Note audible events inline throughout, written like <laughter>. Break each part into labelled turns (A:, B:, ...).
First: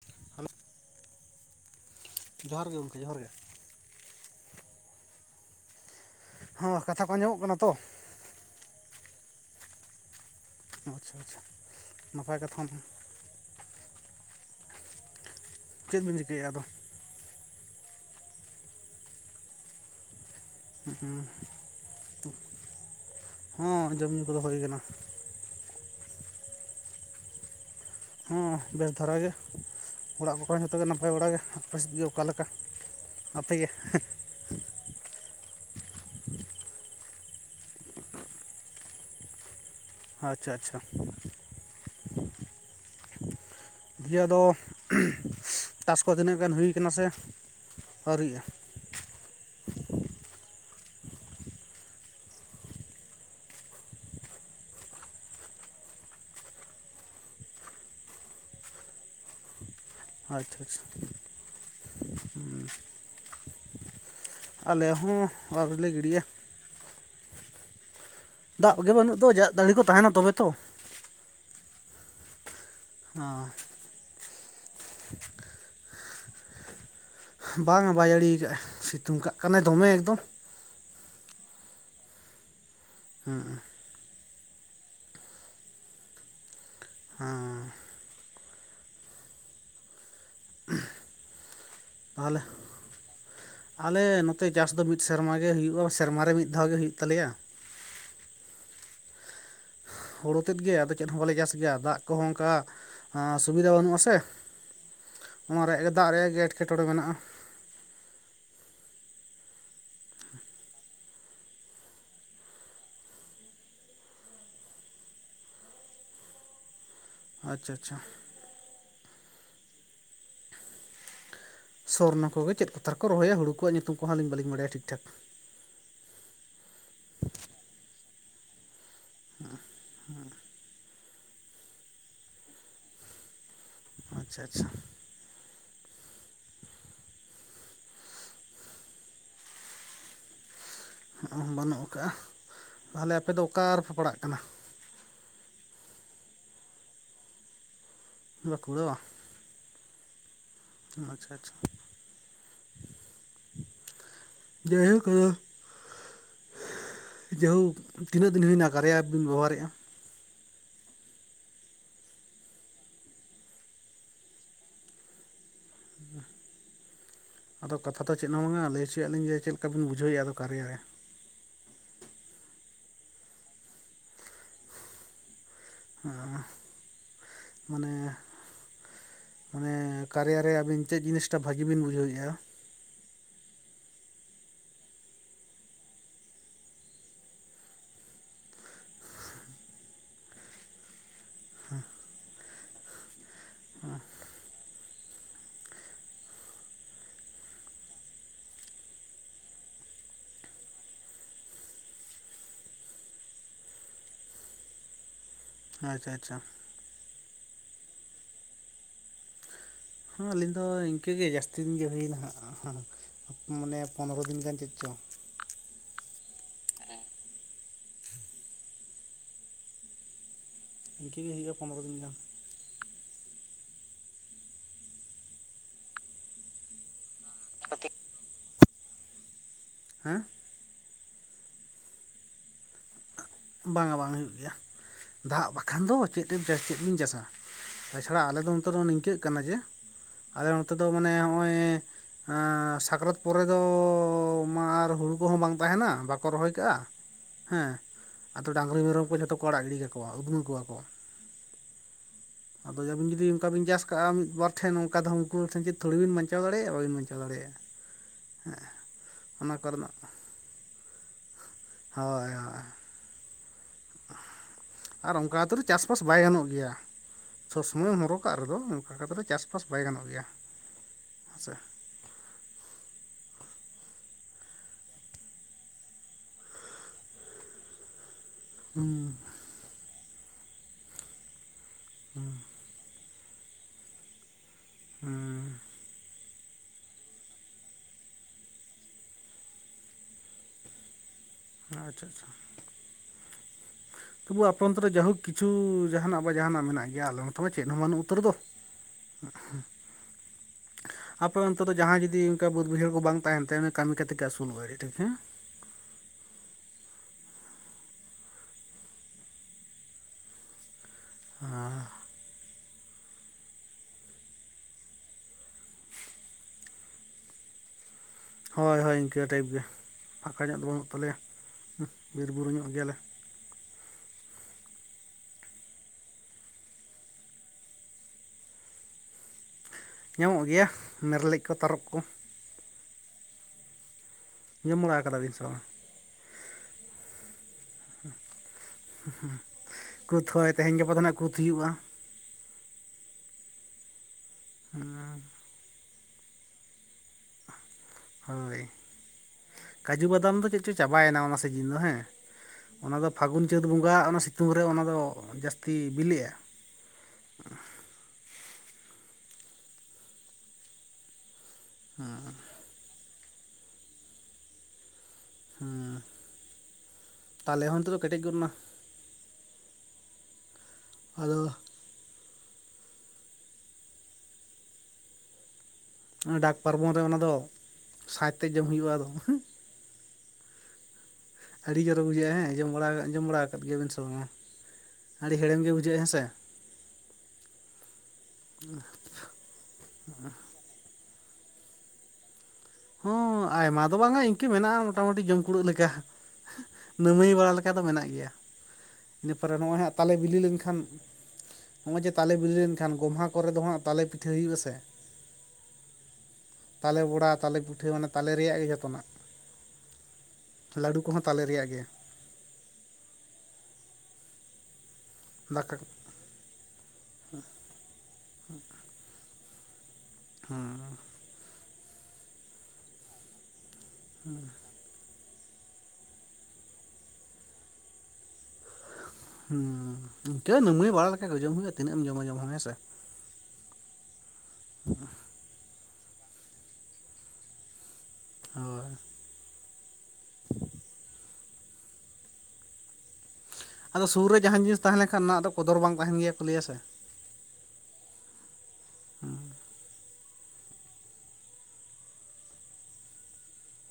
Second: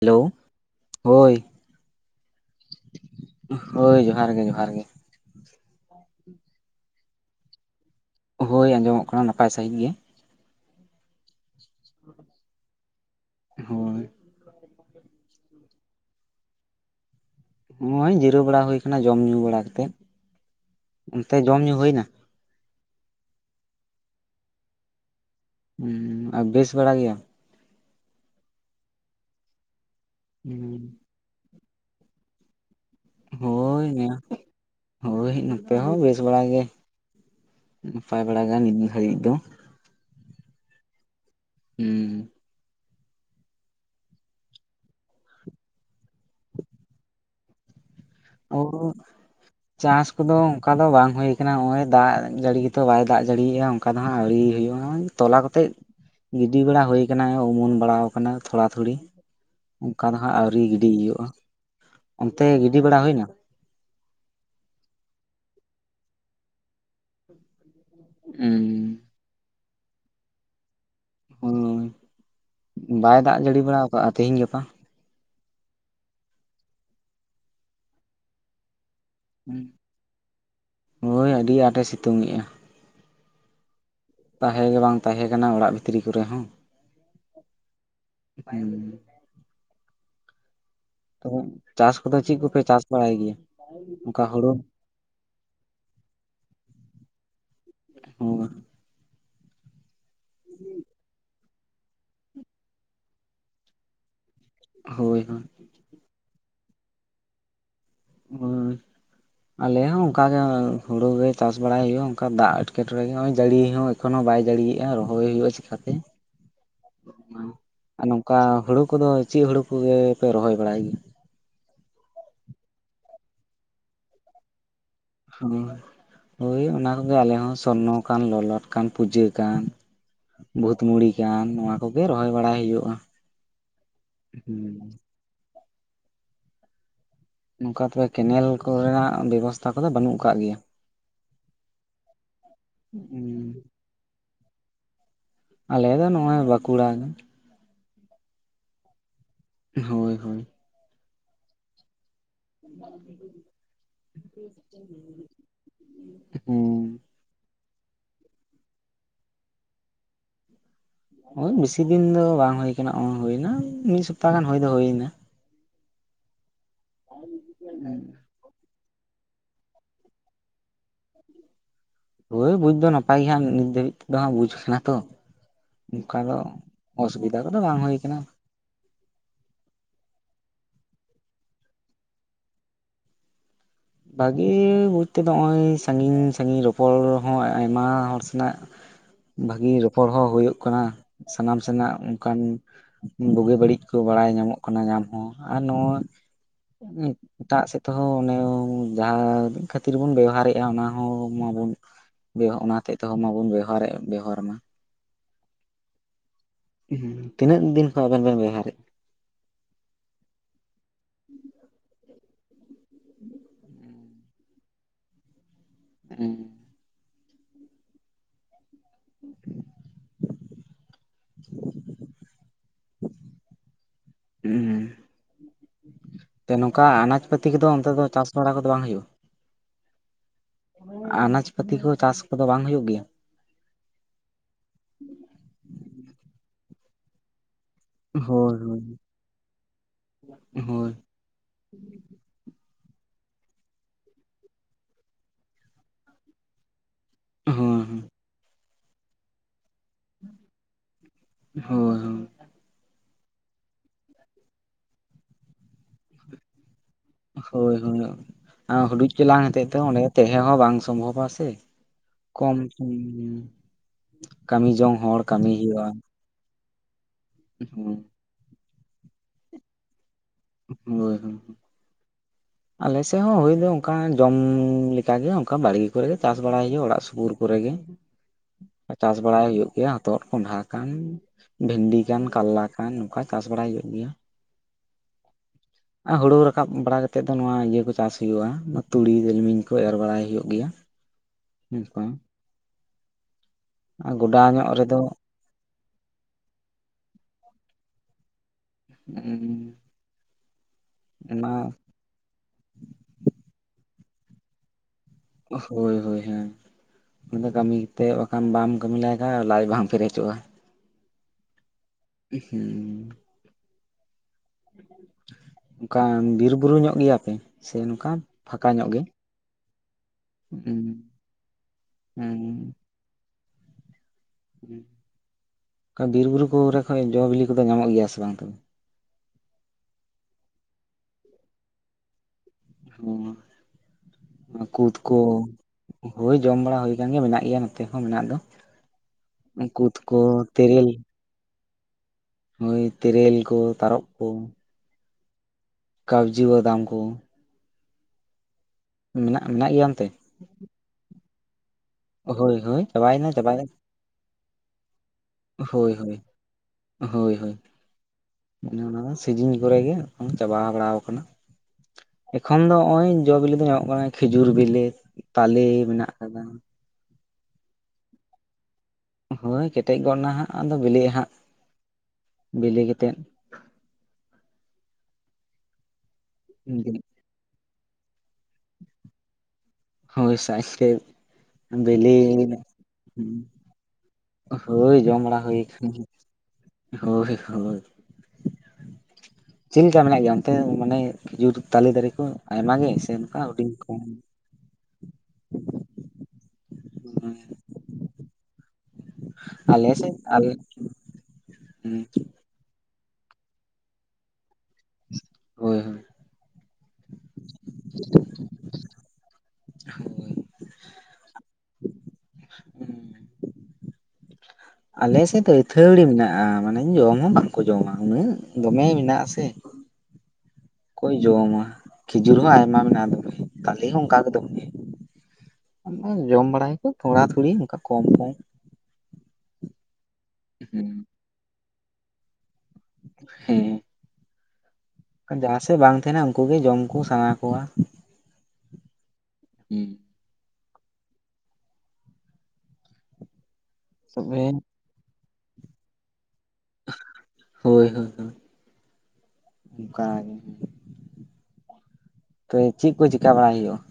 A: Hello ᱦᱳᱭ
B: ᱡᱚᱦᱟᱨ ᱜᱮ ᱜᱚᱢᱠᱮ ᱡᱚᱦᱟᱨ ᱜᱮ
A: ᱦᱳᱭ ᱡᱚᱦᱟᱨ ᱜᱮ ᱡᱚᱦᱟᱨ ᱜᱮ
B: ᱦᱮᱸ ᱠᱟᱛᱷᱟ ᱠᱚ ᱟᱸᱧᱡᱚᱢᱚᱜ ᱠᱟᱱᱟ ᱛᱚ
A: ᱦᱳᱭ ᱟᱸᱡᱚᱢᱚᱜ ᱠᱟᱱᱟ ᱱᱟᱯᱟᱭ ᱥᱺᱦᱤᱡ ᱜᱮ
B: ᱟᱪᱷᱟ ᱟᱪᱷᱟ ᱱᱟᱯᱟᱭ ᱜᱮ ᱛᱟᱦᱮᱞᱮ
A: ᱦᱩᱸ
B: ᱪᱮᱫ ᱵᱮᱱ ᱪᱤᱠᱟᱹᱭᱟ ᱟᱫᱚ
A: ᱱᱚᱚᱭᱡᱤᱨᱟᱹᱣ ᱵᱟᱲᱟ ᱦᱩᱭ ᱟᱠᱟᱱᱟ ᱡᱚᱢ ᱧᱩ ᱵᱟᱲᱟᱛᱮᱫ ᱚᱱᱛᱮ ᱡᱚᱢ ᱧᱩ ᱦᱩᱭ ᱮᱱᱟ
B: ᱦᱚᱸ ᱡᱚᱢᱼᱧᱩ ᱠᱚᱫᱚ ᱦᱩᱭ ᱠᱟᱱᱟ
A: ᱟᱨ ᱵᱮᱥ ᱵᱟᱲᱟ ᱜᱮᱭᱟ
B: ᱦᱚᱸ ᱵᱮᱥ ᱫᱷᱟᱨᱟ ᱜᱮ ᱚᱲᱟᱜ ᱠᱚᱠᱚ ᱡᱚᱛᱚᱜᱮ ᱱᱟᱯᱟᱭ ᱚᱲᱟᱜ ᱜᱮ ᱟᱯᱮ ᱥᱮᱫ ᱜᱮ ᱚᱠᱟ ᱞᱮᱠᱟ ᱟᱯᱮᱜᱮ
A: ᱦᱳᱭ ᱢᱮ ᱦᱳᱭ ᱱᱚᱛᱮ ᱦᱚᱸ ᱵᱮᱥ ᱵᱟᱲᱟ ᱜᱮ ᱱᱟᱯᱟᱭ ᱵᱟᱲᱜᱮ ᱱᱤᱛ ᱫᱷᱟᱹᱨᱤᱡ ᱫᱚ
B: ᱟᱪᱪᱷᱟ ᱟᱪᱪᱷᱟ
A: ᱦᱮᱸ
B: ᱫᱷᱤᱭᱮ ᱫᱚ ᱪᱟᱥ ᱠᱚ ᱛᱤᱱᱟᱹᱜ ᱜᱟᱱ ᱦᱩᱭ ᱠᱟᱱᱟ ᱥᱮ ᱟᱹᱣᱨᱤᱜᱼᱟ
A: ᱚ ᱪᱟᱥ ᱠᱚᱫᱚ ᱚᱱᱠᱟ ᱫᱚ ᱵᱟᱝ ᱦᱩᱭᱩ ᱟᱠᱟᱱᱟ ᱱᱚᱜ ᱚᱭ ᱫᱟᱜ ᱡᱟᱹᱲᱤ ᱜᱮᱛᱚ ᱵᱟᱭ ᱫᱟᱜ ᱡᱟᱹᱲᱤᱭᱟᱜᱼᱟ ᱚᱱᱠᱟ ᱫᱚ ᱦᱟᱸᱜ ᱟᱣᱨᱤ ᱦᱩᱭᱩᱜᱼᱟ ᱛᱚᱞᱟ ᱠᱟᱛᱮᱜ ᱜᱤᱰᱤ ᱵᱟᱲᱟ ᱦᱩᱭ ᱟᱠᱟᱱᱟ ᱚᱢᱚᱱ ᱵᱟᱲᱟ ᱟᱠᱟᱱᱟ ᱛᱷᱚᱲᱟ ᱛᱷᱩᱲᱤ ᱚᱱᱠᱟ ᱫᱚ ᱦᱟᱸᱜ
B: ᱟᱪᱪᱷᱟ
A: ᱟᱹᱣᱨᱤ
B: ᱟᱪᱪᱷᱟ
A: ᱜᱤᱰᱤ ᱦᱩᱭᱩᱜᱼᱟ ᱚᱱᱛᱮ ᱜᱤᱰᱤ ᱵᱟᱲᱟ ᱦᱩᱭ ᱮᱱᱟ
B: ᱟᱞᱮ ᱦᱚᱸ ᱟᱹᱣᱨᱤᱞᱮ ᱜᱤᱰᱤᱭᱟ
A: ᱦᱮᱸ <unintelligible>
B: ᱫᱟᱜ ᱜᱮ ᱵᱟᱹᱱᱩᱜ ᱫᱚ ᱫᱟᱜ ᱡᱟᱹᱲᱮ ᱠᱚ ᱛᱟᱦᱮᱱᱟ ᱛᱚᱵᱮ ᱛᱚ
A: ᱦᱳᱭ ᱵᱟᱭ ᱫᱟᱜ ᱡᱟᱹᱲᱤ ᱵᱟᱲᱟ ᱠᱟᱜᱼᱟ ᱛᱤᱦᱤᱧ ᱜᱟᱯᱟ
B: ᱵᱟᱝ ᱵᱟᱭ ᱟᱲᱤᱭᱟ ᱠᱟᱜᱼᱟ ᱥᱤᱛᱩᱝ ᱠᱟᱜ ᱠᱟᱱᱟᱭ ᱫᱚᱢᱮ ᱮᱠᱫᱚᱢ
A: ᱦᱳᱭ ᱟᱹᱰᱤ ᱟᱸᱴᱮ ᱥᱤᱛᱩᱝ ᱮᱼᱟ
B: ᱦᱮᱸ
A: ᱛᱟᱦᱮᱸ ᱜᱮ ᱵᱟᱝ ᱛᱟᱦᱮᱸ ᱠᱟᱱᱟ ᱚᱲᱟᱜ ᱵᱷᱤᱛᱨᱤ ᱠᱚᱨᱮ ᱦᱚᱸ
B: ᱦᱸ <unintelligible>
A: ᱦ <unintelligible> ᱛᱚ ᱪᱟᱥ ᱠᱚᱫᱚ ᱪᱮᱫ
B: ᱛᱟᱦᱚᱞᱮ
A: ᱠᱚᱯᱮ ᱪᱟᱥ ᱵᱟᱲᱟᱭ ᱜᱮᱭᱟ
B: ᱟᱞᱮ
A: ᱚᱱᱠᱟ
B: ᱱᱚᱛᱮ
A: ᱦᱳᱲᱳ
B: ᱪᱟᱥ ᱫᱚ ᱢᱤᱫ ᱥᱮᱨᱢᱟ ᱜᱮ ᱦᱩᱭᱩᱜᱼᱟ ᱥᱮᱨᱢᱟᱨᱮ ᱢᱤᱫ ᱫᱷᱟᱣ ᱜᱮ ᱦᱩᱭᱩᱜ ᱛᱟᱞᱮᱭᱟ
A: ᱦᱳ
B: ᱦᱳᱲᱩ ᱛᱮᱫ ᱜᱮ ᱟᱫᱚ ᱪᱮᱫ ᱦᱚᱸ ᱵᱟᱞᱮ ᱪᱟᱥ ᱜᱮᱭᱟ ᱫᱟᱜ ᱠᱚᱦᱚᱸ ᱚᱱᱠᱟ ᱥᱩᱵᱤᱫᱷᱟ ᱵᱟᱹᱱᱩᱜ ᱟᱥᱮ
A: ᱦᱳᱭ
B: ᱚᱱᱟ ᱨᱮᱭᱟᱜ ᱫᱟᱜ ᱨᱮᱭᱟᱜ ᱮᱴᱠᱮᱴᱚᱬᱮ ᱢᱮᱱᱟᱜᱼᱟ
A: ᱦᱳᱭ ᱟᱞᱮ ᱦᱚᱸ ᱚᱱᱠᱟᱟᱜ ᱜᱮ ᱦᱩᱲᱩ ᱜᱮ ᱪᱟᱥ ᱵᱟᱲ ᱦᱳᱭᱳᱼᱟ ᱚᱱᱠᱟ ᱫᱟᱜ ᱮᱴᱠᱮᱴᱚᱬᱮ ᱜᱮ ᱱᱚᱜᱚᱭ ᱡᱟᱹᱲᱤ ᱦᱚᱸ ᱮᱠᱷᱚᱱ ᱦᱚᱸ ᱵᱟᱭ ᱡᱟᱹᱲᱮᱭᱟᱜᱼᱟ ᱨᱚᱦᱚᱭ ᱦᱩᱭᱩᱜᱼᱟ ᱪᱮᱠᱟᱛᱮ᱾
B: ᱟᱪᱷᱟ ᱟᱪᱷᱟ
A: ᱚᱱᱠᱟ ᱦᱩᱲᱩ ᱠᱚᱫᱚ ᱪᱮᱫ ᱦᱩᱲᱩ ᱠᱚᱜᱮᱯᱮ ᱨᱚᱦᱚᱭ ᱵᱟᱲᱟᱭ ᱜᱮᱭᱟ
B: ᱥᱚᱨᱱᱚ ᱠᱚᱜᱮ ᱪᱮᱫ ᱠᱚᱛᱷᱟ ᱨᱮᱠᱚ ᱨᱚᱦᱚᱭᱟ ᱦᱩᱲᱩ ᱠᱚᱣᱟᱜ ᱧᱩᱛᱩᱢ ᱠᱚᱦᱚᱸ ᱟᱹᱞᱤᱧ ᱵᱟᱹᱞᱤᱧ ᱵᱟᱲᱟᱭᱟ ᱴᱷᱤᱠ ᱴᱷᱟᱠ
A: ᱦᱳᱭ ᱚᱱᱟ ᱠᱚᱜᱮ ᱟᱞᱮ ᱦᱚᱸ ᱥᱚᱨᱱᱚ ᱠᱟᱱ ᱞᱚᱞᱟᱴ ᱠᱟᱱ ᱯᱩᱡᱟᱹ ᱠᱟᱱ ᱵᱷᱩᱛᱢᱩᱲᱤ ᱠᱟᱱ ᱱᱚᱣᱟ ᱠᱚᱜᱮ ᱨᱚᱦᱚᱭ ᱵᱟᱲᱟᱭ ᱦᱩᱭᱩᱜᱼᱟ
B: ᱟᱪᱪᱷᱟ ᱟᱪᱪᱷᱟ
A: ᱦᱮᱸ <unintelligible> ᱱᱚᱝᱠᱟ ᱛᱚᱵᱮ ᱠᱮᱱᱮᱞ ᱠᱚᱨᱮᱱᱟᱜ ᱵᱮᱵᱚᱥᱛᱷᱟ ᱠᱚᱫᱚ ᱵᱟᱹᱱᱩᱜ ᱟᱠᱟᱫ ᱜᱮᱭᱟ
B: ᱦᱚᱸᱜᱼ ᱵᱟᱹᱱᱩᱜ ᱟᱠᱟᱫᱼᱟ ᱛᱟᱦᱚᱞᱮ ᱟᱯᱮᱫᱚ ᱚᱠᱟᱨᱮ ᱯᱮ ᱯᱲᱟᱜ ᱠᱟᱱᱟ
A: ᱟᱞᱮ ᱫᱚ ᱱᱚᱜᱼᱚᱭ ᱵᱟᱸᱠᱩᱲᱟ
B: ᱵᱟᱸᱠᱩᱲᱟ ᱵᱟᱝ
A: ᱦᱳᱭ ᱦᱳᱭ
B: ᱟᱪᱷᱟ ᱟᱪᱷᱟ ᱡᱟᱭᱦᱳᱠ ᱟᱫᱚ
A: ᱦᱩᱸ
B: ᱡᱮᱭ ᱦᱳᱠ ᱛᱤᱱᱟᱹᱜ ᱫᱤᱱ ᱦᱩᱭᱱᱟ ᱠᱟᱨᱭᱟ ᱮᱯ ᱵᱤᱱ ᱵᱮᱵᱚᱦᱟᱨᱮᱜᱼᱟ
A: ᱳᱭ ᱵᱮᱥᱤ ᱫᱤᱱ ᱫᱚ ᱵᱟᱝ ᱦᱩᱭ ᱟᱠᱟᱱᱟ ᱦᱩᱭᱱᱟ ᱢᱤᱫ ᱥᱟᱯᱛᱟ ᱜᱟᱱ ᱦᱩᱭ ᱫᱚ ᱦᱩᱭ ᱮᱱᱟ
B: ᱟᱫᱚ ᱠᱟᱛᱷᱟ ᱫᱚ ᱪᱮᱫ? ᱚᱱᱟ ᱵᱟᱝ ᱞᱟᱹᱭ ᱚᱪᱚᱭᱮᱫ ᱞᱤᱧ ᱪᱮᱫ ᱞᱮᱠᱟ ᱵᱤᱱ ᱵᱩᱡᱷᱟᱹᱣᱮᱫᱼᱟ ᱠᱟᱨᱭᱟ ᱨᱮ
A: ᱦᱳᱭ ᱵᱩᱡ ᱫᱚ ᱱᱟᱯᱟᱭ ᱜᱮ ᱦᱟᱸᱜ ᱱᱤᱛ ᱫᱷᱟᱹᱵᱤᱡ ᱛᱮᱫᱚ ᱦᱟᱸᱜ ᱵᱩᱡᱷ ᱠᱟᱱᱟ ᱛᱚ ᱚᱱᱠᱟ ᱫᱚ ᱚᱥᱩᱵᱤᱫᱟ ᱠᱚᱫᱚ ᱵᱟᱝ ᱦᱩᱭ
B: ᱢᱟᱱᱮ
A: ᱟᱠᱟᱱᱟ
B: ᱢᱟᱱᱮ ᱠᱟᱨᱤᱭᱟ ᱨᱮ ᱟᱹᱵᱤᱱ ᱪᱮᱫ ᱡᱤᱱᱤᱥᱴᱟ ᱵᱷᱟᱹᱜᱤ ᱵᱤᱱ ᱵᱩᱡᱷᱟᱹᱣᱮᱫᱼᱟ?
A: ᱵᱷᱟᱹᱜᱮ ᱵᱩᱡᱽᱛᱮᱚ ᱱᱚᱜ ᱚᱭ ᱥᱟᱺᱜᱤᱧ ᱥᱟᱺᱜᱤᱧ ᱨᱚᱯᱚᱲ ᱦᱚᱸᱚᱸ ᱟᱭᱢᱟ ᱦᱚᱲ ᱥᱟᱱᱟᱜ ᱵᱷᱟᱹᱜᱤ ᱨᱚᱯᱚᱲ ᱦᱚᱸ ᱦᱳᱭᱳᱜ ᱠᱟᱱᱟ ᱥᱟᱱᱟᱢ ᱥᱮᱱᱟᱜ ᱚᱱᱠᱟᱱ ᱵᱩᱜᱤ ᱵᱟᱹᱲᱤᱡ ᱠᱚ ᱵᱟᱲᱟᱭ ᱧᱟᱢᱚᱜ ᱠᱟᱱᱟ ᱧᱟᱢ ᱦᱚᱸ ᱟᱨ ᱱᱚᱣᱟ ᱫᱟᱜ ᱥᱮᱫ ᱛᱮᱦᱚᱸ ᱚᱱᱮ ᱡᱟᱦᱟᱸ ᱠᱷᱟᱹᱛᱤᱨ ᱵᱚᱱ ᱵᱮᱣᱦᱟᱨᱮᱫᱼᱟ ᱚᱱᱟᱦ ᱢᱟᱵᱚᱱ ᱚᱱᱟ ᱦᱚᱛᱮᱫ ᱦᱚᱸ ᱢᱟᱵᱚᱱ ᱵᱮᱣᱦᱟᱨ ᱮᱫ ᱵᱮᱣᱦᱟᱨ ᱢᱟ
B: ᱦᱮᱸ ᱟᱪᱷᱟ ᱟᱪᱷᱟ
A: ᱦᱮᱸ ᱛᱤᱱᱟᱹᱜ ᱫᱤᱱ ᱠᱷᱚᱱ ᱟᱵᱮᱱ ᱵᱮᱱ ᱵᱮᱣᱦᱟᱨᱮᱫᱼᱟ
B: ᱦᱮᱸ ᱟᱹᱞᱤᱧ ᱫᱚ ᱤᱱᱠᱟᱹᱜᱮ ᱡᱟᱹᱥᱛᱤ ᱫᱤᱱ ᱜᱮ ᱦᱩᱭᱱᱟ ᱦᱟᱸᱜ ᱢᱟᱱᱮ ᱯᱚᱱᱨᱚ ᱫᱤᱱ ᱜᱟᱱ ᱪᱮᱫ ᱪᱚᱝ
A: ᱦᱮᱸ
B: ᱤᱱᱠᱟᱹ ᱜᱮ ᱦᱩᱭᱩᱜᱼᱟ ᱯᱚᱱᱨᱚ ᱫᱤᱱ ᱜᱟᱱ
A: ᱦᱮᱸ ᱱᱚᱝᱠᱟ ᱟᱱᱟᱡᱽ ᱯᱟᱹᱛᱤ ᱠᱚ ᱫᱚ ᱚᱱᱛᱮ ᱫᱚ ᱪᱟᱥ ᱵᱟᱲᱟ ᱠᱚ ᱫᱚ ᱵᱟᱝ ᱦᱳᱭᱳᱜᱼᱟ
B: ᱦᱮᱸ
A: ᱟᱱᱟᱡᱽ ᱯᱟᱹᱛᱤ ᱠᱚ ᱪᱟᱥ ᱠᱚᱫᱚ ᱵᱟᱝ ᱦᱩᱭᱩᱜ ᱜᱮᱭᱟ
B: ᱵᱟᱝᱟ ᱵᱟᱝ ᱦᱩᱭᱩᱜ ᱜᱮᱭᱟ ᱫᱟᱜ ᱵᱟᱠᱷᱟᱱ ᱫᱚ ᱪᱮᱫ ᱪᱟᱥ ᱪᱮᱫ ᱵᱤᱱ ᱪᱟᱥᱟ ᱛᱟ ᱪᱷᱟᱲᱟ ᱟᱞᱮᱚ
A: ᱦᱳᱭ
B: ᱱᱚᱛᱮ ᱫᱚ
A: ᱦᱳᱭ
B: ᱱᱤᱝᱠᱟᱹᱜ ᱠᱟᱱᱟ ᱡᱮ ᱟᱞᱮ ᱱᱚᱛᱮ ᱫᱚ
A: ᱦᱳᱭ
B: ᱢᱟᱱᱮ ᱦᱚᱸᱜᱼᱚᱸᱭ ᱥᱟᱠᱨᱟᱛ ᱯᱚᱨᱮ ᱫᱚ ᱢᱟ ᱦᱩᱲᱩ ᱠᱚᱦᱚᱸ ᱵᱟᱝ ᱛᱟᱦᱮᱱᱟ ᱵᱟᱠᱚ ᱨᱚᱦᱚᱭ ᱠᱟᱜᱼᱟ᱾ ᱦᱮᱸ
A: ᱦᱳᱭ
B: ᱟᱫᱚ ᱰᱟᱹᱝᱜᱽᱨᱤ ᱢᱮᱨᱚᱢ ᱠᱚ ᱡᱚᱛᱚ ᱠᱚ ᱟᱲᱟᱜ ᱜᱤᱰᱤ ᱠᱟᱠᱚᱣᱟ ᱩᱰᱩᱝ ᱠᱚᱣᱟ ᱠᱚ
A: ᱦᱳᱭ ᱦᱳᱭ
B: ᱟᱫᱚ ᱟᱹᱵᱤᱱ ᱡᱩᱫᱤ ᱚᱱᱠᱟ ᱵᱤᱱ ᱪᱟᱥ ᱠᱟᱜᱼᱟ ᱢᱤᱫ ᱵᱟᱨ ᱴᱷ ᱚᱱᱠᱟ ᱫᱚ ᱦᱚᱸ ᱩᱱᱠᱩ ᱴᱷᱮᱱ ᱪ ᱛᱷᱚᱲᱤ ᱵᱤᱱ ᱵᱟᱧᱪᱟᱣ ᱫᱟᱲᱮᱭᱟᱜᱼᱟ ᱵᱟᱵᱤᱱ ᱵᱟᱧᱪᱟ
A: ᱦᱳᱭ ᱦᱳᱭ ᱦᱩᱰᱩᱡ ᱪᱮᱞᱟᱝ
B: ᱚᱱᱟ
A: ᱦᱚᱛᱮᱫ ᱛᱮ
B: ᱠᱚᱨᱮᱱᱟᱜ
A: ᱚᱸᱰᱮ ᱛᱟᱦᱮᱸ ᱦᱚᱸ ᱵᱟᱝ ᱥᱚᱢᱵᱷᱚᱵ ᱥᱮ
B: ᱦᱳᱭ
A: ᱠᱚᱢ
B: ᱦᱳᱭ
A: ᱠᱟᱹᱢᱤ ᱡᱚᱝ
B: ᱟᱨ
A: ᱦᱚᱲ
B: ᱚᱱᱠᱟ
A: ᱠᱟᱹᱢᱤ
B: ᱛᱨᱩ
A: ᱦᱩᱭᱩᱜᱼᱟ
B: ᱪᱟᱥᱼᱵᱟᱥ ᱵᱟᱭ ᱜᱟᱱᱚᱜ ᱜᱮᱭᱟ᱾ ᱥᱚᱵᱽ ᱥᱚᱢᱚᱭᱮᱢ
A: ᱦᱳᱭ
B: ᱦᱚᱨᱚᱜ ᱠᱟᱜ ᱨᱮᱫᱚ ᱚᱱᱠᱟ ᱠᱟᱛᱮᱫ ᱪᱟᱥ ᱵᱟᱥ ᱵᱟᱭ ᱜᱟᱱᱚᱜ ᱜᱮᱭᱟ
A: ᱦᱳᱭ ᱦᱳᱭ
B: ᱦᱮᱸᱥᱮ <inaudible>
A: ᱟᱞᱮ ᱥᱮᱜ ᱦᱚᱸ ᱦᱳᱭ ᱫᱚ ᱚᱱᱠᱟ ᱡᱚᱢ ᱞᱮᱠᱟ ᱜᱮ ᱚᱱᱠᱟ ᱵᱟᱲᱜᱮ ᱠᱚᱨᱮ ᱜᱮ ᱪᱟᱥ ᱵᱟᱲᱟᱭ ᱦᱩᱭᱩᱜᱼᱟ ᱚᱲᱟᱜ ᱥᱩᱯᱩᱨ ᱠᱚᱨᱮ ᱜᱮ
B: <inaudible>
A: ᱪᱟᱥ ᱵᱟᱲᱟᱭ ᱦᱩᱭᱩᱜ ᱜᱮᱭᱟ ᱦᱚᱛᱚᱫ ᱠᱚᱸᱰᱷᱟ ᱠᱟᱱ ᱵᱷᱤᱱᱰᱤ ᱠᱟᱱ ᱠᱟᱞᱞᱟ ᱠᱟᱱ ᱮᱠᱷᱟᱱ ᱱᱚᱝᱠᱟ ᱪᱟᱥ ᱵᱟᱲᱟᱭ ᱦᱩᱭᱩᱜ ᱜᱮᱭᱟ
B: ᱦᱩᱸ
A: ᱟᱨ ᱦᱩᱲᱩ ᱨᱟᱠᱟᱵ ᱵᱟᱲᱟ ᱠᱟᱛᱮᱫ ᱫᱚ ᱱᱚᱣᱟ ᱤᱭᱟᱹ ᱠᱚ ᱪᱟᱥ ᱦᱩᱭᱩᱜᱼᱟ ᱛᱩᱲᱤ ᱛᱤᱞᱢᱤᱧ ᱠᱚ ᱮᱨ ᱵᱟᱲᱟᱭ ᱦᱩᱭᱩᱜ ᱜᱮᱭᱟ ᱚᱱᱠᱟ
B: ᱟᱪᱪᱷᱟ ᱟᱪᱪᱷᱟ
A: ᱟᱨ
B: ᱛᱚᱵᱩ
A: ᱜᱚᱰᱟ
B: ᱟᱯᱮ
A: ᱧᱚᱜ
B: ᱚᱱᱛᱮ ᱨᱮ
A: ᱨᱮᱫᱚ
B: ᱡᱟᱭᱦᱳᱠ ᱠᱤᱪᱷᱩ ᱡᱟᱦᱟᱱᱟᱜ ᱵᱟ ᱡᱟᱦᱟᱱᱟᱜ ᱢᱮᱱᱟᱜ ᱜᱮᱭᱟ ᱟᱞᱮ ᱱᱚᱛᱮ ᱢᱟ ᱪᱮᱫ ᱦᱚᱸ ᱵᱟᱹᱱᱩᱜ ᱩᱛᱟᱹᱨ ᱫᱚ ᱟᱯᱮ
A: ᱚᱱᱟ
B: ᱚᱱᱛᱮ ᱫᱚ ᱡᱟᱦᱟᱸᱭ ᱡᱩᱫᱤ ᱡᱟᱦᱟᱭ ᱵᱟᱹᱫ ᱵᱟᱹᱭᱦᱟᱹᱲ ᱠᱚ ᱵᱟᱝ ᱛᱟᱦᱮᱱ ᱛᱟᱭ ᱩᱱᱤ ᱠᱟᱹᱢᱤ ᱠᱟᱛᱮᱜ ᱜᱮ ᱟᱹᱥᱩᱞᱚᱜ-ᱟᱭ ᱟᱹᱰᱤ ᱴᱷᱤᱠ ᱜᱮ
A: ᱦᱳᱭ ᱦᱳᱭ ᱦᱮᱸ ᱚᱱᱟ ᱫᱚ ᱠᱟᱹᱢᱤ ᱛᱮ ᱵᱟᱠᱷᱟᱱ ᱵᱟᱢ ᱠᱟᱹᱢᱤ ᱞᱟᱭ ᱠᱷᱟᱡ ᱞᱟᱡ ᱵᱟᱝ ᱯᱮᱨᱮᱡᱚᱜ-ᱟ
B: ᱚᱸ
A: ᱦᱩᱸ ᱚᱱᱠᱟ ᱵᱤᱨ ᱵᱩᱨᱩ ᱧᱚᱜ ᱜᱮᱭᱟᱯᱮ ᱥᱮ ᱱᱚᱝᱠᱟ ᱯᱷᱟᱸᱠᱟ
B: ᱦᱳᱭ
A: ᱧᱚᱜ
B: ᱦᱳᱭ
A: ᱜᱮ
B: ᱤᱱᱠᱟᱹ ᱴᱟᱭᱤᱯ ᱜᱮ ᱯᱷᱟᱸᱠᱟ ᱧᱚᱜ ᱫᱚ ᱵᱟᱹᱱᱩᱜ
A: ᱦᱩᱸ
B: ᱛᱟᱞᱮᱭᱟ ᱵᱤᱨ ᱵᱩᱨᱩ ᱧᱚᱜ
A: ᱦᱩᱸ
B: ᱜᱮᱭᱟᱞᱮ
A: ᱵᱤᱨ ᱵᱩᱨᱩ ᱠᱚᱨᱮ ᱠᱷᱚᱡ ᱡᱚ ᱵᱤᱞᱤ ᱠᱚᱫᱚ ᱧᱟᱢᱚᱜ ᱜᱮᱭᱟ ᱥᱮ ᱵᱟᱝ ᱛᱚᱵᱮ
B: ᱧᱟᱢᱚᱜ ᱜᱮᱭᱟ ᱢᱮᱨᱞᱮᱡ ᱠᱚ ᱛᱟᱨᱚᱵ ᱠᱚ
A: ᱚᱣᱟᱸ
B: ᱡᱚᱢ
A: ᱠᱩᱫ
B: ᱵᱟᱲᱟ
A: ᱠᱚ
B: ᱠᱟᱫᱟᱵᱤᱱ ᱥᱮ ᱵᱟᱝ
A: ᱦᱳᱭ ᱡᱚᱢ ᱵᱟᱲᱟ ᱦᱩᱭ ᱟᱠᱟᱱ ᱜᱮᱭᱟ ᱢᱮᱱᱟᱜ ᱜᱮᱭᱟ ᱱᱚᱛᱮ ᱦᱚᱸ ᱢᱮᱱᱟᱜ ᱫᱚ ᱠᱩᱫ ᱠᱚ ᱛᱮᱨᱮᱞ
B: ᱠᱚᱫ ᱦᱩᱭᱩᱜᱼᱟ
A: ᱦᱳᱭ ᱛᱮᱨᱮᱞ ᱠᱚ ᱛᱟᱨᱚᱵ ᱠᱚ
B: <unintelligible>
A: ᱠᱟᱵᱽᱡᱤ ᱵᱟᱫᱟᱢ ᱠᱚ
B: ᱦᱳᱭ
A: ᱢᱮᱱᱟᱜ ᱢᱮᱱᱟᱜ ᱜᱮᱭᱟ ᱚᱱᱛᱮ?
B: ᱠᱟᱹᱡᱩ ᱵᱟᱫᱟᱢ ᱫᱚ ᱪᱮᱫ ᱪᱚᱝ ᱪᱟᱵᱟᱭ ᱱᱟ ᱚᱱᱟ ᱥᱤᱡᱤᱱ ᱫᱚ ᱦᱮᱸ
A: ᱦᱳᱭ ᱦᱳᱭ
B: ᱚᱱᱟ ᱫᱚ
A: ᱪᱟᱵᱟᱭᱮᱱᱟ
B: ᱯᱷᱟᱹᱜᱩᱱ ᱪᱟᱹᱛ
A: ᱪᱟᱵᱟᱭᱮᱱᱟ
B: ᱵᱚᱸᱜᱟ ᱚᱱᱟ ᱥᱤᱛᱩᱝ ᱨᱮ ᱚᱱᱟ ᱫᱚ ᱡᱟᱹᱥᱛᱤ
A: ᱦᱳᱭ ᱦᱳᱭ
B: ᱵᱤᱞᱤᱜᱼᱟ
A: ᱦᱳᱭ ᱦᱳᱭ ᱚᱱᱟ ᱢᱟ ᱥᱤᱡᱤᱱ ᱠᱚᱨᱮ ᱜᱮ ᱪᱟᱵᱟ ᱵᱟᱲᱟᱣ ᱟᱠᱟᱱᱟ
B: <unintelligible>
A: <unintelligible> ᱫᱚ ᱱᱚᱜᱼᱚᱭ ᱡᱚ ᱵᱮᱞᱮ ᱫᱚ ᱧᱟᱢᱚᱜ ᱠᱟᱱᱟ ᱠᱷᱤᱡᱩᱨ ᱵᱮᱞᱮ ᱛᱟᱞᱮ ᱢᱮᱱᱟᱜ ᱟᱠᱟᱫᱟ
B: ᱛᱟᱞᱮ ᱦᱚᱸ ᱱᱤᱛᱚᱜ ᱫᱚ ᱠᱮᱴᱮᱡ ᱜᱚᱫ ᱮᱱᱟ
A: ᱦᱳᱭ ᱠᱮᱴᱮᱡ ᱜᱚᱫᱱᱟ ᱦᱟᱸᱜ ᱟᱫᱚ ᱵᱮᱞᱮᱜᱼᱟ ᱦᱟᱸᱜ
B: ᱟᱫᱚ
A: ᱵᱮᱞᱮ ᱠᱟᱛᱮᱫ
B: ᱰᱟᱠ ᱯᱟᱨᱵᱚᱱ ᱨᱮ
A: ᱦᱳᱭ
B: ᱚᱱᱟ ᱫᱚ ᱥᱟᱡᱛᱮᱫ ᱡᱚᱢ ᱦᱩᱭᱩᱜᱼᱟ ᱟᱫᱚ
A: ᱦᱳᱭ ᱥᱟᱡᱛᱮᱫ
B: ᱟᱹᱰᱤ ᱪᱚᱨᱚᱠ ᱵᱩᱡᱷᱟᱹᱜᱼᱟ ᱦᱮᱸ ᱡᱚᱢ ᱵᱟᱲᱟ ᱡᱚᱢ ᱵᱟᱲᱟ ᱟᱠᱟᱫ ᱜᱮᱭᱟ ᱵᱤᱱ ᱥᱮ ᱵᱟᱝ-ᱟ
A: ᱦᱳᱭ ᱡᱚᱢ
B: ᱟᱹᱰᱤ
A: ᱵᱟᱲᱟ ᱦᱳᱭ
B: ᱦᱮᱲᱮᱢ ᱜᱮ
A: ᱟᱠᱟᱱ
B: ᱵᱩᱡᱷᱟᱹᱜᱼᱟ ᱦᱮᱸ
A: ᱜᱮᱭᱟ
B: ᱥᱮ
A: ᱦᱳᱭ ᱦᱳᱭ ᱪᱮᱞᱠᱟ ᱢᱮᱱᱟᱜ ᱜᱮᱭᱟ ᱚᱱᱛᱮ ᱢᱟᱱᱮ ᱠᱷᱤᱡᱩᱨ ᱛᱟᱞᱮ ᱫᱟᱨᱮ ᱠᱚ ᱟᱭᱢᱟ ᱜᱮ ᱥᱮ ᱱᱚᱝᱠᱟ
B: ᱦᱚᱸ
A: ᱦᱩᱰᱤᱧ
B: ᱟᱭᱢᱟ
A: ᱠᱚ
B: ᱫᱚ ᱵᱟᱝ-ᱟ ᱤᱱᱠᱟᱹ ᱢᱮᱱᱟᱜᱼᱟ ᱢᱳᱴᱟ ᱢᱩᱴᱤ ᱡᱚᱢ ᱠᱩᱲᱟᱹᱜ ᱞᱮᱠᱟ ᱱᱟᱹᱢᱟᱹᱭ ᱵᱟᱲᱟ ᱞᱮᱠᱟ ᱫᱚ ᱢᱮᱱᱟᱜ ᱜᱮᱭᱟ ᱤᱱᱟᱹ ᱯᱚᱨᱮ ᱱᱚᱜᱼᱚᱭ
A: ᱟᱞᱮ
B: ᱦᱟᱸᱜ ᱛᱟᱞᱮ
A: ᱥᱮᱫ
B: ᱵᱮᱞᱮ
A: ᱟᱞᱮ
B: ᱞᱮᱱᱠᱷᱟᱱ ᱱᱚᱜᱼᱚᱭ ᱡᱮ ᱛᱟᱞᱮ ᱵᱮᱞᱮ ᱞᱮᱱ ᱠᱷᱟᱱ ᱜᱚᱢᱦᱟ ᱠᱚ ᱨᱮ ᱫᱚ ᱦᱟᱸᱜ ᱛᱟᱞᱮ ᱯᱤᱴᱷᱟᱹ ᱦᱳᱭᱳᱜᱼᱟ ᱥᱮ
A: ᱦᱳᱭ ᱦᱳᱭ
B: ᱛᱟᱞᱮ ᱵᱚᱰᱟᱛ ᱛᱟᱞᱮ ᱯᱤᱴᱷᱟᱹ ᱢᱟᱱᱮ ᱛᱟᱞᱮ ᱨᱮᱭᱟᱜ ᱜᱮ ᱡᱚᱛᱚᱱᱟᱜ ᱞᱟᱹᱰᱩ ᱠᱚᱦᱚᱸ ᱛᱟᱞᱮ ᱨᱮᱭᱟᱜ ᱜᱮ
A: ᱟᱞᱮ ᱥᱮᱫ ᱫᱚ
B: ᱫᱟᱠᱟ
A: ᱟᱹᱛᱷᱟᱹᱲᱤ ᱢᱮᱱᱟᱜ-ᱟ ᱢᱟᱱᱮ ᱡᱚᱢ ᱦᱚᱸ ᱵᱟᱝ ᱠᱚ ᱡᱚᱢᱟ ᱩᱱᱟᱹᱜ ᱫᱚᱢᱮ ᱢᱮᱱᱟᱜ-ᱟ ᱥᱮ
B: ᱦᱩᱸ
A: ᱡᱚᱢᱟ ᱠᱷᱤᱡᱩᱨ ᱦᱚᱸ ᱟᱭᱢᱟ ᱢᱮᱱᱟᱜᱼᱟ ᱫᱚᱢᱮ ᱛᱟᱞᱮ ᱦᱚᱸ ᱚᱱᱠᱟ ᱜᱮ ᱫᱚᱢᱮ ᱡᱚᱢ ᱵᱟᱲᱟᱭ ᱟᱠᱚ ᱛᱷᱚᱲᱟ ᱛᱷᱩᱲᱤ ᱚᱝᱠᱟ ᱠᱚᱢ ᱠᱚᱢ
B: ᱦᱩᱸ ᱤᱱᱠᱟᱹ ᱱᱟᱹᱢᱟᱹᱭ ᱵᱟᱲᱟ ᱞᱮᱠᱟ ᱠᱚ ᱡᱚᱢ ᱦᱳᱭᱳᱜᱼᱟ ᱛᱤᱱᱟᱹᱜ ᱮᱢ ᱡᱚᱢᱟ ᱡᱚᱢ ᱦᱚᱸ ᱦᱮᱸ ᱥᱮ
A: ᱦᱮᱸ ᱡᱟᱸᱦᱟ ᱥᱮᱫ ᱵᱟᱝ ᱛᱟᱦᱮᱱᱟ ᱩᱱᱠᱩ ᱜᱮ ᱡᱚᱢ ᱠᱚ ᱥᱟᱱᱟ ᱠᱚᱣᱟ
B: ᱦᱳᱭ
A: ᱦᱩᱸ
B: ᱟᱫᱚ ᱥᱩᱨ ᱨᱮ
A: ᱛᱚᱵᱮ
B: ᱡᱟᱦᱟᱸ ᱡᱤᱱᱤᱥ ᱛᱟᱦᱮᱸ ᱞᱮᱱᱠᱷᱟᱱ ᱚᱱᱟ ᱫᱚ ᱠᱚᱫᱚᱨ ᱵᱟᱝ ᱛᱟᱦᱮᱱ ᱜᱮᱭᱟ ᱠᱚ ᱞᱟᱹᱭᱼᱟ ᱥᱮ
A: ᱦᱳᱭ ᱦᱳᱭ ᱦᱳᱭ ᱚᱝᱠᱟ ᱜᱮ ᱛᱚ ᱪᱤᱜ ᱠᱚ ᱪᱮᱠᱟ ᱵᱟᱲᱟᱭ ᱦᱳᱭᱳᱜᱼᱟ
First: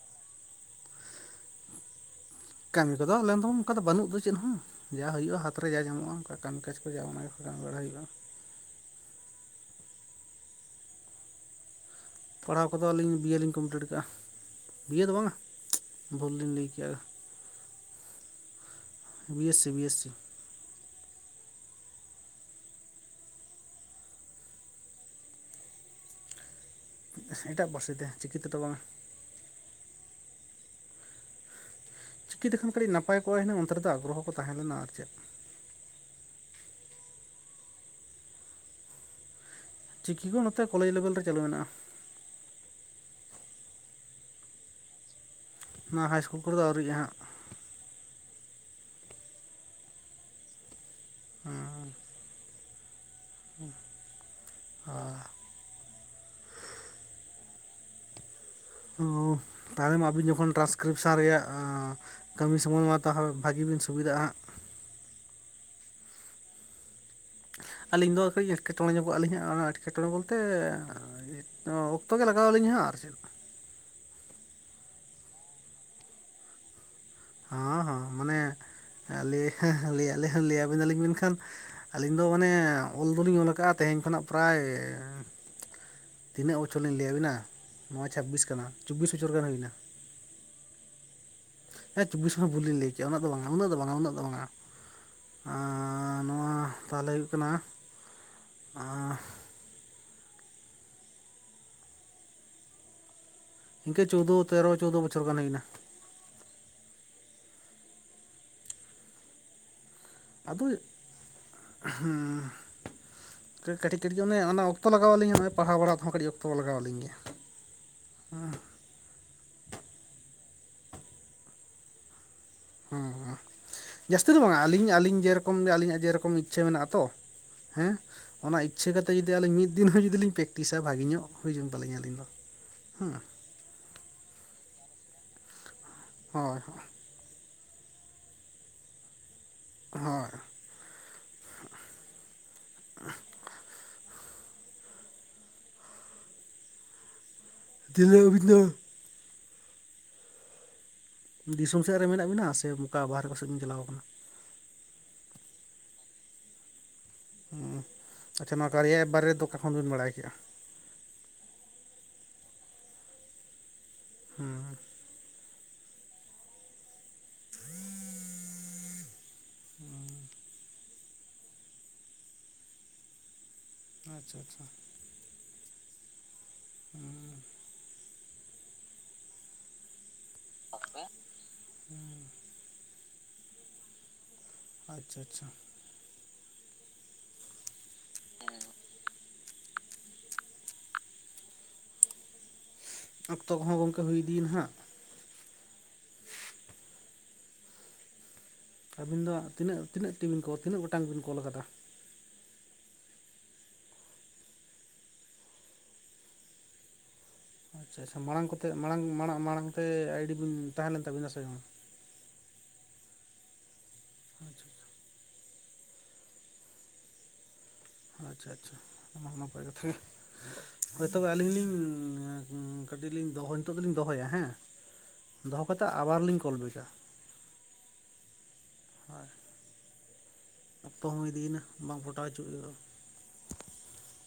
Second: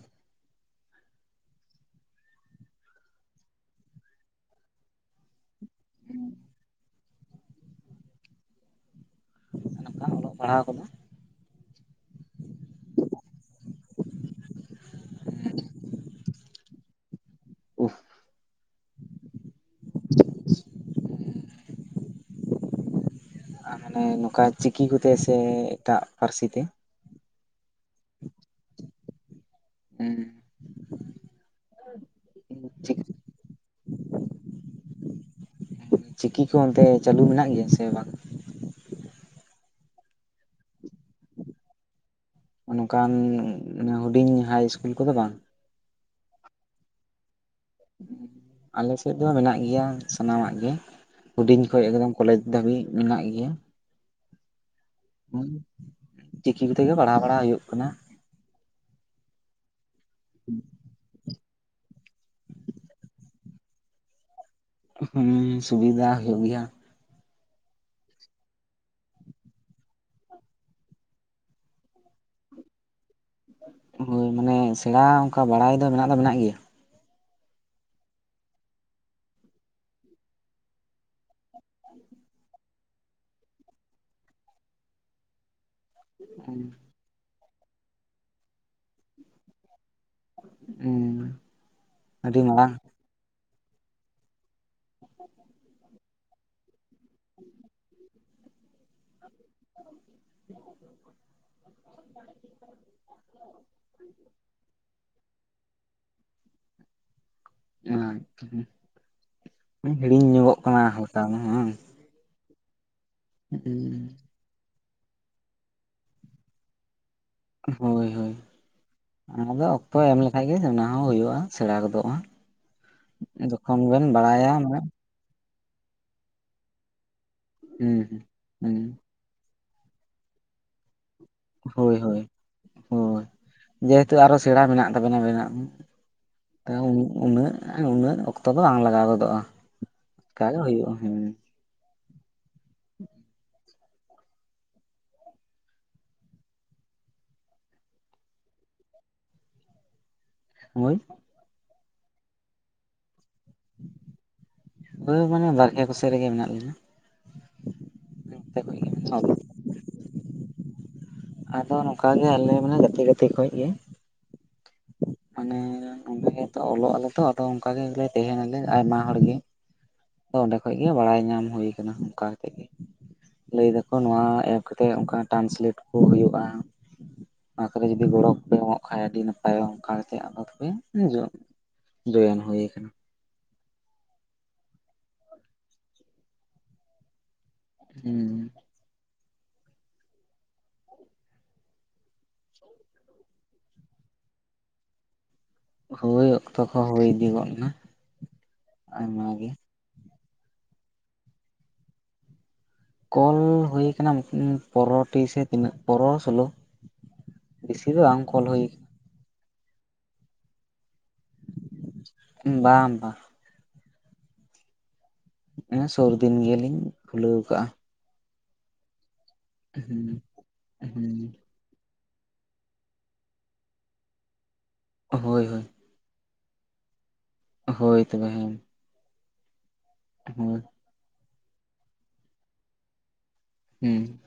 B: ᱠᱟᱹᱢᱤ ᱠᱚᱫᱚ ᱟᱞᱮ <unintelligible> ᱫᱚ ᱚᱱᱠᱟ ᱫᱚ ᱵᱟᱹᱱᱩᱜ ᱫᱚ ᱪᱮᱫ ᱦᱚᱸ ᱡᱟ ᱦᱩᱭᱩᱜᱼᱟ ᱦᱟᱛ ᱨᱮ ᱡᱟ ᱧᱟᱢᱚᱜᱼᱟ ᱚᱝᱠᱟ ᱠᱟᱹᱢᱤ ᱠᱟᱡᱽ ᱠᱚ <unintelligible> <unintelligible> ᱵᱟᱲᱟᱭ ᱦᱳᱭᱳᱜᱼᱟ
A: <unintelligible> ᱚᱞᱚᱜ ᱯᱟᱲᱦᱟᱣ ᱠᱚᱫᱚ
B: ᱯᱟᱲᱦᱟᱣ ᱠᱚᱫᱚ ᱟᱹᱞᱤᱧ ᱵᱤᱭᱮ ᱞᱤᱧ ᱠᱚᱢᱯᱞᱤᱴ ᱠᱟᱜᱼᱟ ᱵᱤᱭᱮ ᱫᱚ ᱵᱟᱝᱼᱟ ᱵᱷᱩᱞ ᱞᱤᱧ ᱞᱟᱹᱭ ᱠᱮᱜᱼᱟ
A: <unintelligible>
B: B yes C B yes ᱥᱤ
A: <inaudible> ᱢᱟᱱᱮ ᱱᱚᱝᱠᱟ ᱪᱤᱠᱤ ᱠᱚ ᱛᱮ ᱥᱮ ᱮᱴᱟᱜ ᱯᱟᱹᱨᱥᱤ ᱛᱮ
B: ᱮᱴᱟᱜ ᱯᱟᱹᱨᱥᱤ ᱛᱮ ᱪᱤᱠᱤ ᱛᱮ ᱫᱚ ᱵᱟᱝᱼᱟ
A: <unintelligible>
B: ᱪᱤᱠᱤ ᱛᱮ ᱠᱷᱟᱱ ᱠᱟᱹᱴᱤᱡ ᱱᱟᱯᱟᱭ ᱠᱚᱜᱼᱟ ᱦᱤᱱᱟᱹᱝ ᱚᱱᱛᱮ ᱨᱮ ᱫᱚ ᱟᱜᱽᱨᱚ ᱦᱚᱸ ᱠᱚ ᱛᱟᱦᱮᱸ ᱞᱮᱱᱟ ᱟᱨ ᱪᱮᱫ
A: ᱪᱤᱠᱤ ᱠᱚ ᱚᱱᱛᱮ ᱪᱟᱹᱞᱩ ᱢᱮᱱᱟᱜ ᱜᱮᱭᱟ ᱥᱮ ᱵᱟᱝ
B: ᱪᱤᱠᱤ ᱠᱚ ᱱᱚᱛᱮ ᱠᱚᱞᱮᱡᱽ ᱞᱮᱵᱮᱞ ᱨᱮ ᱪᱟᱹᱞᱩ ᱢᱮᱱᱟᱜᱼᱟ
A: ᱚᱝᱠᱟᱱ ᱦᱩᱰᱤᱧ ᱦᱟᱭ ᱤᱥᱠᱩᱞ ᱠᱚᱫᱚ ᱵᱟᱝ
B: ᱱᱚᱣᱟ ᱦᱟᱭ ᱤᱥᱠᱩᱞ ᱠᱚᱨᱮ ᱫᱚ ᱟᱹᱣᱨᱤᱭ-ᱟ ᱦᱟᱸᱜ
A: ᱟᱞᱮ ᱥᱮᱡ ᱫᱚ ᱢᱮᱱᱟᱜ ᱜᱮᱭᱟ ᱥᱟᱱᱟᱢᱟᱜ ᱜᱮ ᱦᱩᱰᱤᱧ ᱠᱷᱚᱡ ᱮᱠᱫᱚᱢ ᱠᱚᱞᱮᱡᱽ ᱫᱷᱟᱹᱵᱤᱡ ᱢᱮᱱᱟᱜ ᱜᱮᱭᱟ
B: <unintelligible>
A: ᱪᱤᱠᱤ ᱠᱚᱛᱮ ᱜᱮ ᱯᱟᱲᱦᱟᱣ ᱵᱟᱲᱟ ᱦᱩᱭᱩᱜ ᱠᱟᱱᱟ
B: ᱚ ᱛᱟᱦᱚᱞᱮ ᱢᱟ ᱟᱵᱤᱱ ᱡᱚᱠᱷᱚᱱ ᱴᱨᱟᱱᱥ ᱠᱨᱤᱯᱥᱚᱱ ᱨᱮᱭᱟᱜ ᱠᱟᱹᱢᱤ ᱥᱚᱢᱚᱭ ᱢᱟ ᱛᱟᱦᱚᱞᱮ ᱵᱷᱟᱹᱜᱤ ᱵᱤᱱ ᱥᱩᱵᱤᱫᱷᱟᱜᱼᱟ ᱦᱟᱸᱜ
A: ᱦᱩᱸ ᱥᱩᱵᱤᱫᱷᱟ ᱦᱩᱭᱩᱜ ᱜᱮᱭᱟ
B: ᱟᱹᱞᱤᱧ ᱫᱚ ᱠᱟᱹᱡ ᱮᱴᱠᱮᱴᱚᱸᱬᱮ ᱧᱚᱜᱚᱜᱼᱟ ᱞᱤᱧ ᱦᱟᱜ ᱚᱱᱟ ᱮᱴᱠᱮᱴᱚᱸᱬᱮ ᱵᱚᱞᱛᱮ ᱚᱠᱛᱚ ᱜᱮ ᱞᱟᱜᱟᱣ ᱟᱹᱞᱤᱧᱟ ᱦᱟᱸᱜ ᱟᱨ ᱪᱮᱫ
A: ᱦᱳᱭ ᱢᱟᱱᱮ ᱥᱮᱬᱟ ᱚᱱᱠᱟ ᱵᱟᱲᱟᱭ ᱫᱚ ᱢᱮᱱᱟᱜ ᱫᱚ ᱢᱮᱱᱟᱜ ᱜᱮᱭᱟ
B: ᱦᱚᱸ ᱦᱚᱸ ᱢᱟᱱᱮ ᱞᱟᱹᱭ ᱞᱟᱹᱭᱟ ᱵᱤᱱᱟᱞᱤᱧ ᱢᱮᱱᱠᱷᱟᱱ ᱟᱹᱞᱤᱧ ᱫᱚ ᱢᱟᱱᱮ ᱚᱞ ᱫᱚ ᱞᱤᱧ ᱚᱞ ᱠᱟᱜᱼᱟ ᱛᱮᱦᱮᱧ ᱠᱷᱚᱱᱟᱜ ᱯᱨᱟᱭ ᱛᱤᱱᱟᱹᱜ ᱵᱚᱪᱷᱚᱨ ᱞᱤᱧ ᱞᱟᱹᱭᱟᱵᱤᱱᱟ ᱱᱚᱣᱟ ᱪᱷᱟᱵᱤᱥ ᱠᱟᱱᱟ ᱪᱚᱵᱽᱵᱤᱥ ᱵᱚᱪᱷᱚᱨ ᱜᱟᱱ ᱦᱩᱭᱱᱟ
A: ᱦᱩᱸ
B: ᱦᱮᱸ ᱪᱚᱵᱵᱤᱥ
A: ᱟᱹᱰᱤ
B: ᱢᱚ
A: ᱢᱟᱨᱟᱝ
B: ᱵᱷᱩᱞᱤᱧ ᱞᱟᱹᱭ ᱠᱮᱫᱼᱟ ᱩᱱᱟᱹᱜ ᱫᱚ ᱵᱟᱝ ᱩᱱᱟᱹᱜ ᱫᱚ ᱵᱟᱝ ᱩᱱᱟᱹᱜ ᱫᱚ ᱵᱟᱝᱟ ᱱᱚᱣᱟ ᱛᱟᱦᱚᱞᱮ ᱦᱩᱭᱩᱜ ᱠᱟᱱᱟ <unintelligible> ᱤᱱᱠᱟᱹ ᱪᱳᱣᱫᱳ ᱛᱮᱨᱚ ᱪᱳᱣᱫᱳ ᱵᱚᱪᱚᱨ ᱜᱟᱱ ᱦᱩᱭ ᱮᱱᱟ
A: ᱟᱪᱷᱟ ᱦᱤᱲᱤᱧ ᱧᱚᱜᱚᱜ ᱠᱟᱱᱟ ᱦᱟᱞᱠᱟ ᱫᱚ ᱵᱟᱝ
B: ᱦᱩᱸ ᱠᱟᱹᱴᱤᱡ ᱠᱟᱹᱴᱤᱡ <unintelligible> ᱢᱟᱱᱮ ᱚᱠᱛᱚ ᱞᱟᱜᱟᱣ ᱟᱹᱤᱧᱟ ᱱᱚᱜᱼᱚᱭ ᱯᱟᱲᱟᱣ ᱵᱟᱲᱟ ᱛᱮᱦᱚ ᱠᱟᱹᱤᱡ ᱚᱠᱛᱚ ᱞᱟᱜᱟᱣ ᱟᱹᱞᱤᱧ ᱜᱮᱭᱟ
A: ᱦᱳᱭ ᱦᱳᱭ ᱟᱫᱚ ᱚᱠᱛᱚ ᱮᱢ ᱞᱮᱠᱷᱟᱡ ᱜᱮ ᱚᱱᱟ ᱦᱚᱸ ᱦᱩᱭᱩᱜᱼᱟ ᱥᱮᱬᱟ ᱜᱚᱫᱚᱜᱼᱟ
B: ᱦᱩᱸ ᱦᱩᱸ
A: ᱡᱚᱠᱷᱚᱱ ᱵᱮᱱ
B: ᱡᱟᱹᱥᱛᱤ ᱫᱚ
A: ᱵᱟᱲᱟᱭᱟ
B: ᱵᱟᱝᱟ
A: ᱢᱟᱱᱮ
B: ᱟᱹᱞᱤᱧ ᱟᱞᱤᱧ ᱡᱮᱨᱚᱠᱚᱢ ᱟᱹᱞᱤᱧᱟᱜ ᱡᱮ ᱨᱚᱠᱚᱢ ᱤᱪᱪᱷᱟᱹ ᱢᱮᱱᱟᱜ ᱛᱚ ᱦᱮᱸ
A: ᱦᱩᱸ
B: ᱚᱱᱟ
A: ᱦᱩᱸ
B: ᱤᱪᱪᱷᱟᱹ ᱠᱟᱛᱮ ᱡᱩᱫᱤ ᱟᱹᱞᱤᱧ ᱢᱤᱫ ᱫᱤᱱ ᱦᱚᱸ ᱡᱩᱫᱤ ᱞᱤᱧ ᱯᱮᱠᱴᱤᱥᱟ ᱵᱷᱟᱜᱤ ᱧᱚᱜ ᱦᱩᱭ ᱡᱚᱝ
A: ᱦᱳᱭ
B: ᱛᱟᱞᱤᱧᱟ ᱟᱹᱞᱤᱧ
A: ᱦᱳᱭ
B: ᱫᱚ ᱦᱩᱸ
A: ᱦᱳᱭ ᱡᱮᱦᱮᱛᱩ ᱟᱨᱚ ᱥᱮᱬᱟ ᱢᱮᱱᱟᱜ ᱛᱟᱵᱮᱱᱟ ᱵᱮᱱᱟᱜ
B: ᱦᱳᱭ ᱦᱳᱭ ᱦᱳᱭ
A: ᱩᱱᱟᱹᱜ ᱩᱱᱟᱹᱜ ᱚᱠᱛᱚ ᱫᱚ ᱵᱟᱝ ᱞᱟᱜᱟᱣ ᱜᱚᱫᱚᱜᱼᱟ
B: ᱦᱩᱸ
A: ᱛᱟᱦᱚᱞᱮ ᱦᱩᱭᱩᱜᱼᱟ ᱦᱮᱸ
B: <unintelligible> ᱛᱤᱱᱟᱝ ᱟᱵᱤᱱ ᱫᱚ
A: ᱦᱚᱭ
B: ᱫᱤᱥᱚᱢ ᱥᱮᱫ ᱨᱮ ᱢᱮᱱᱟᱜ ᱵᱤᱱᱟ ᱥᱮ ᱚᱱᱠᱟ ᱵᱟᱦᱨᱮ ᱠᱚ ᱥᱮᱫ ᱵᱤᱱ ᱪᱟᱞᱟᱣ ᱟᱠᱟᱱᱟ?
A: ᱦᱚᱭ ᱢᱟᱱᱮ ᱵᱟᱨᱦᱮ ᱠᱚᱥᱮᱫ ᱨᱮᱜᱮ ᱢᱮᱱᱟᱜ ᱞᱤᱧᱟ ᱾
B: ᱟᱪᱪᱷᱟ ᱱᱚᱣᱟ ᱠᱟᱨᱭᱟ ᱮᱯ
A: ᱜᱮ
B: ᱵᱟᱨᱮ ᱫᱚ ᱚᱠᱟ ᱠᱷᱚᱱ ᱵᱤᱱ ᱵᱟᱲᱟᱭ ᱠᱮᱫᱼᱟ?
A: ᱟᱫᱚ ᱱᱚᱝᱠᱟ ᱜᱮ ᱟᱞᱮ ᱢᱟᱱᱮ ᱜᱟᱛᱮ ᱜᱟᱛᱮ ᱠᱷᱚᱡ ᱜᱮ ᱾
B: ᱦᱩᱸ
A: ᱢᱟᱱᱮ ᱚᱸᱰᱮ ᱜᱮᱛᱚ ᱚᱞᱚᱜ ᱟᱞᱮ ᱛᱚ ᱟᱫᱚ ᱚᱱᱠᱟ ᱜᱮ ᱛᱟᱦᱮᱸᱱᱟᱞᱮ ᱟᱭᱢᱟ ᱦᱚᱲ ᱜᱮ ᱟᱫᱚ ᱚᱰᱮ ᱠᱷᱚᱡ ᱵᱟᱲᱟᱭ ᱧᱟᱢ ᱦᱩᱭ ᱟᱠᱟᱱᱟ ᱚᱱᱠᱟ ᱠᱟᱛᱮ ᱜᱮ ᱞᱟᱹᱭ ᱫᱟᱠᱚ ᱱᱚᱣᱟ
B: ᱟᱪᱪᱷᱟ
A: ᱮᱯ
B: ᱟᱪᱪᱷᱟ
A: ᱠᱟᱛᱮ ᱴᱨᱟᱱᱥᱞᱮᱴ ᱠᱚ ᱦᱩᱭᱩᱜᱼᱟ <inaudible> ᱚᱱᱟ ᱠᱚᱨᱮ ᱡᱩᱫᱤ ᱜᱚᱲᱚ ᱠᱚᱯᱮ ᱮᱢᱚᱜ ᱠᱷᱟᱱ ᱟᱹᱰᱤ ᱱᱟᱯᱟᱭ ᱚᱜᱼᱟ ᱟᱫᱚ ᱛᱚᱵᱮ ᱡᱚᱭᱮᱱ ᱦᱩᱭᱩ ᱟᱠᱟᱱᱟ ᱾
B: ᱟᱪᱪᱷᱟ ᱟᱪᱪᱷᱟ
A: ᱦᱩᱸ
B: ᱚᱠᱛᱚ ᱠᱚᱦᱚᱸ ᱜᱚᱝᱠᱮ ᱦᱩᱭ ᱤᱫᱤ ᱮᱱᱟ ᱱᱟᱦᱟᱜ ᱾
A: ᱦᱩᱭ ᱚᱠᱛᱚ ᱠᱚᱦᱚ ᱦᱩᱭ ᱤᱫᱤ ᱜᱚᱫ ᱮᱱᱟ ᱾
B: ᱟᱹᱵᱤᱱ ᱫᱚ ᱛᱤᱱᱟᱹᱜ ᱛᱤᱱᱟᱹᱜ ᱴᱤ ᱠᱚᱞ ᱛᱤᱱᱟᱹᱜ ᱜᱚᱴᱟᱝ ᱵᱤᱱ ᱠᱚᱞ ᱟᱠᱟᱫᱟ?
A: ᱠᱚᱞ ᱦᱩᱭ ᱟᱠᱟᱱᱟ ᱯᱚᱸᱫᱽᱨᱚ ᱴᱤ ᱥᱮ ᱛᱤᱱᱟᱹᱜ ᱯᱚᱸᱫᱽᱨᱚ ᱥᱳᱞᱳ᱾ ᱵᱮᱥᱤ
B: ᱟᱪᱪᱷᱟ
A: ᱫᱚ
B: ᱟᱪᱪᱷᱟ
A: ᱵᱟᱝ
B: ᱢᱟᱲᱟᱝ
A: ᱠᱚᱞ ᱦᱩᱭ
B: ᱠᱚᱛᱮ ᱢᱟᱲᱟᱝ ᱢᱟᱲᱟᱝ ᱢᱟᱲᱟᱝ ᱛᱮ ᱟᱭᱰᱤ ᱵᱤᱱ ᱛᱟᱦᱮᱸ ᱞᱮᱱ ᱛᱟᱵᱤᱱᱟ ᱥᱮ ᱵᱟᱝ?
A: ᱵᱟᱝ ᱵᱟᱝ ᱥᱩᱨ ᱫᱤᱱ ᱜᱮᱞᱤᱧ ᱠᱷᱩᱞᱟᱹᱣ ᱟᱠᱟᱜᱼᱟ ᱾
B: ᱟᱪᱪᱷᱟ ᱟᱪᱪᱷᱟ ᱚᱱᱟ ᱱᱟᱯᱟᱭ ᱠᱟᱛᱷᱟ ᱜᱮ
A: ᱦᱩᱸ
B: ᱦᱳᱭ ᱛᱚᱵᱮ
A: ᱦᱩᱸ
B: ᱟᱹᱞᱤᱧ ᱞᱤᱧ ᱠᱟᱹᱴᱤᱡ ᱞᱤᱧ ᱫᱚᱦᱚ ᱱᱤᱛᱚᱜ ᱫᱚᱞᱤᱧ ᱫᱚᱦᱚᱭᱟ ᱦᱮᱸ
A: ᱦᱳᱭ ᱦᱳᱭ
B: ᱫᱚᱦᱚ ᱠᱟᱛᱮ ᱟᱵᱟᱨ ᱞᱤᱧ ᱠᱚᱞᱵᱮᱠᱟ ᱾
A: ᱦᱚᱭ ᱛᱚᱵᱮ ᱦᱮᱸ ᱾
B: ᱦᱳᱭ
A: <unintelligible>
B: ᱚᱠᱛᱚ ᱦᱚᱸ ᱤᱫᱤᱭᱮᱱᱟ ᱵᱟᱝ ᱯᱷᱚᱴᱟᱣ ᱦᱚᱪᱚᱜ ᱦᱩᱭᱩᱜᱚ ᱾
A: ᱦᱩᱸ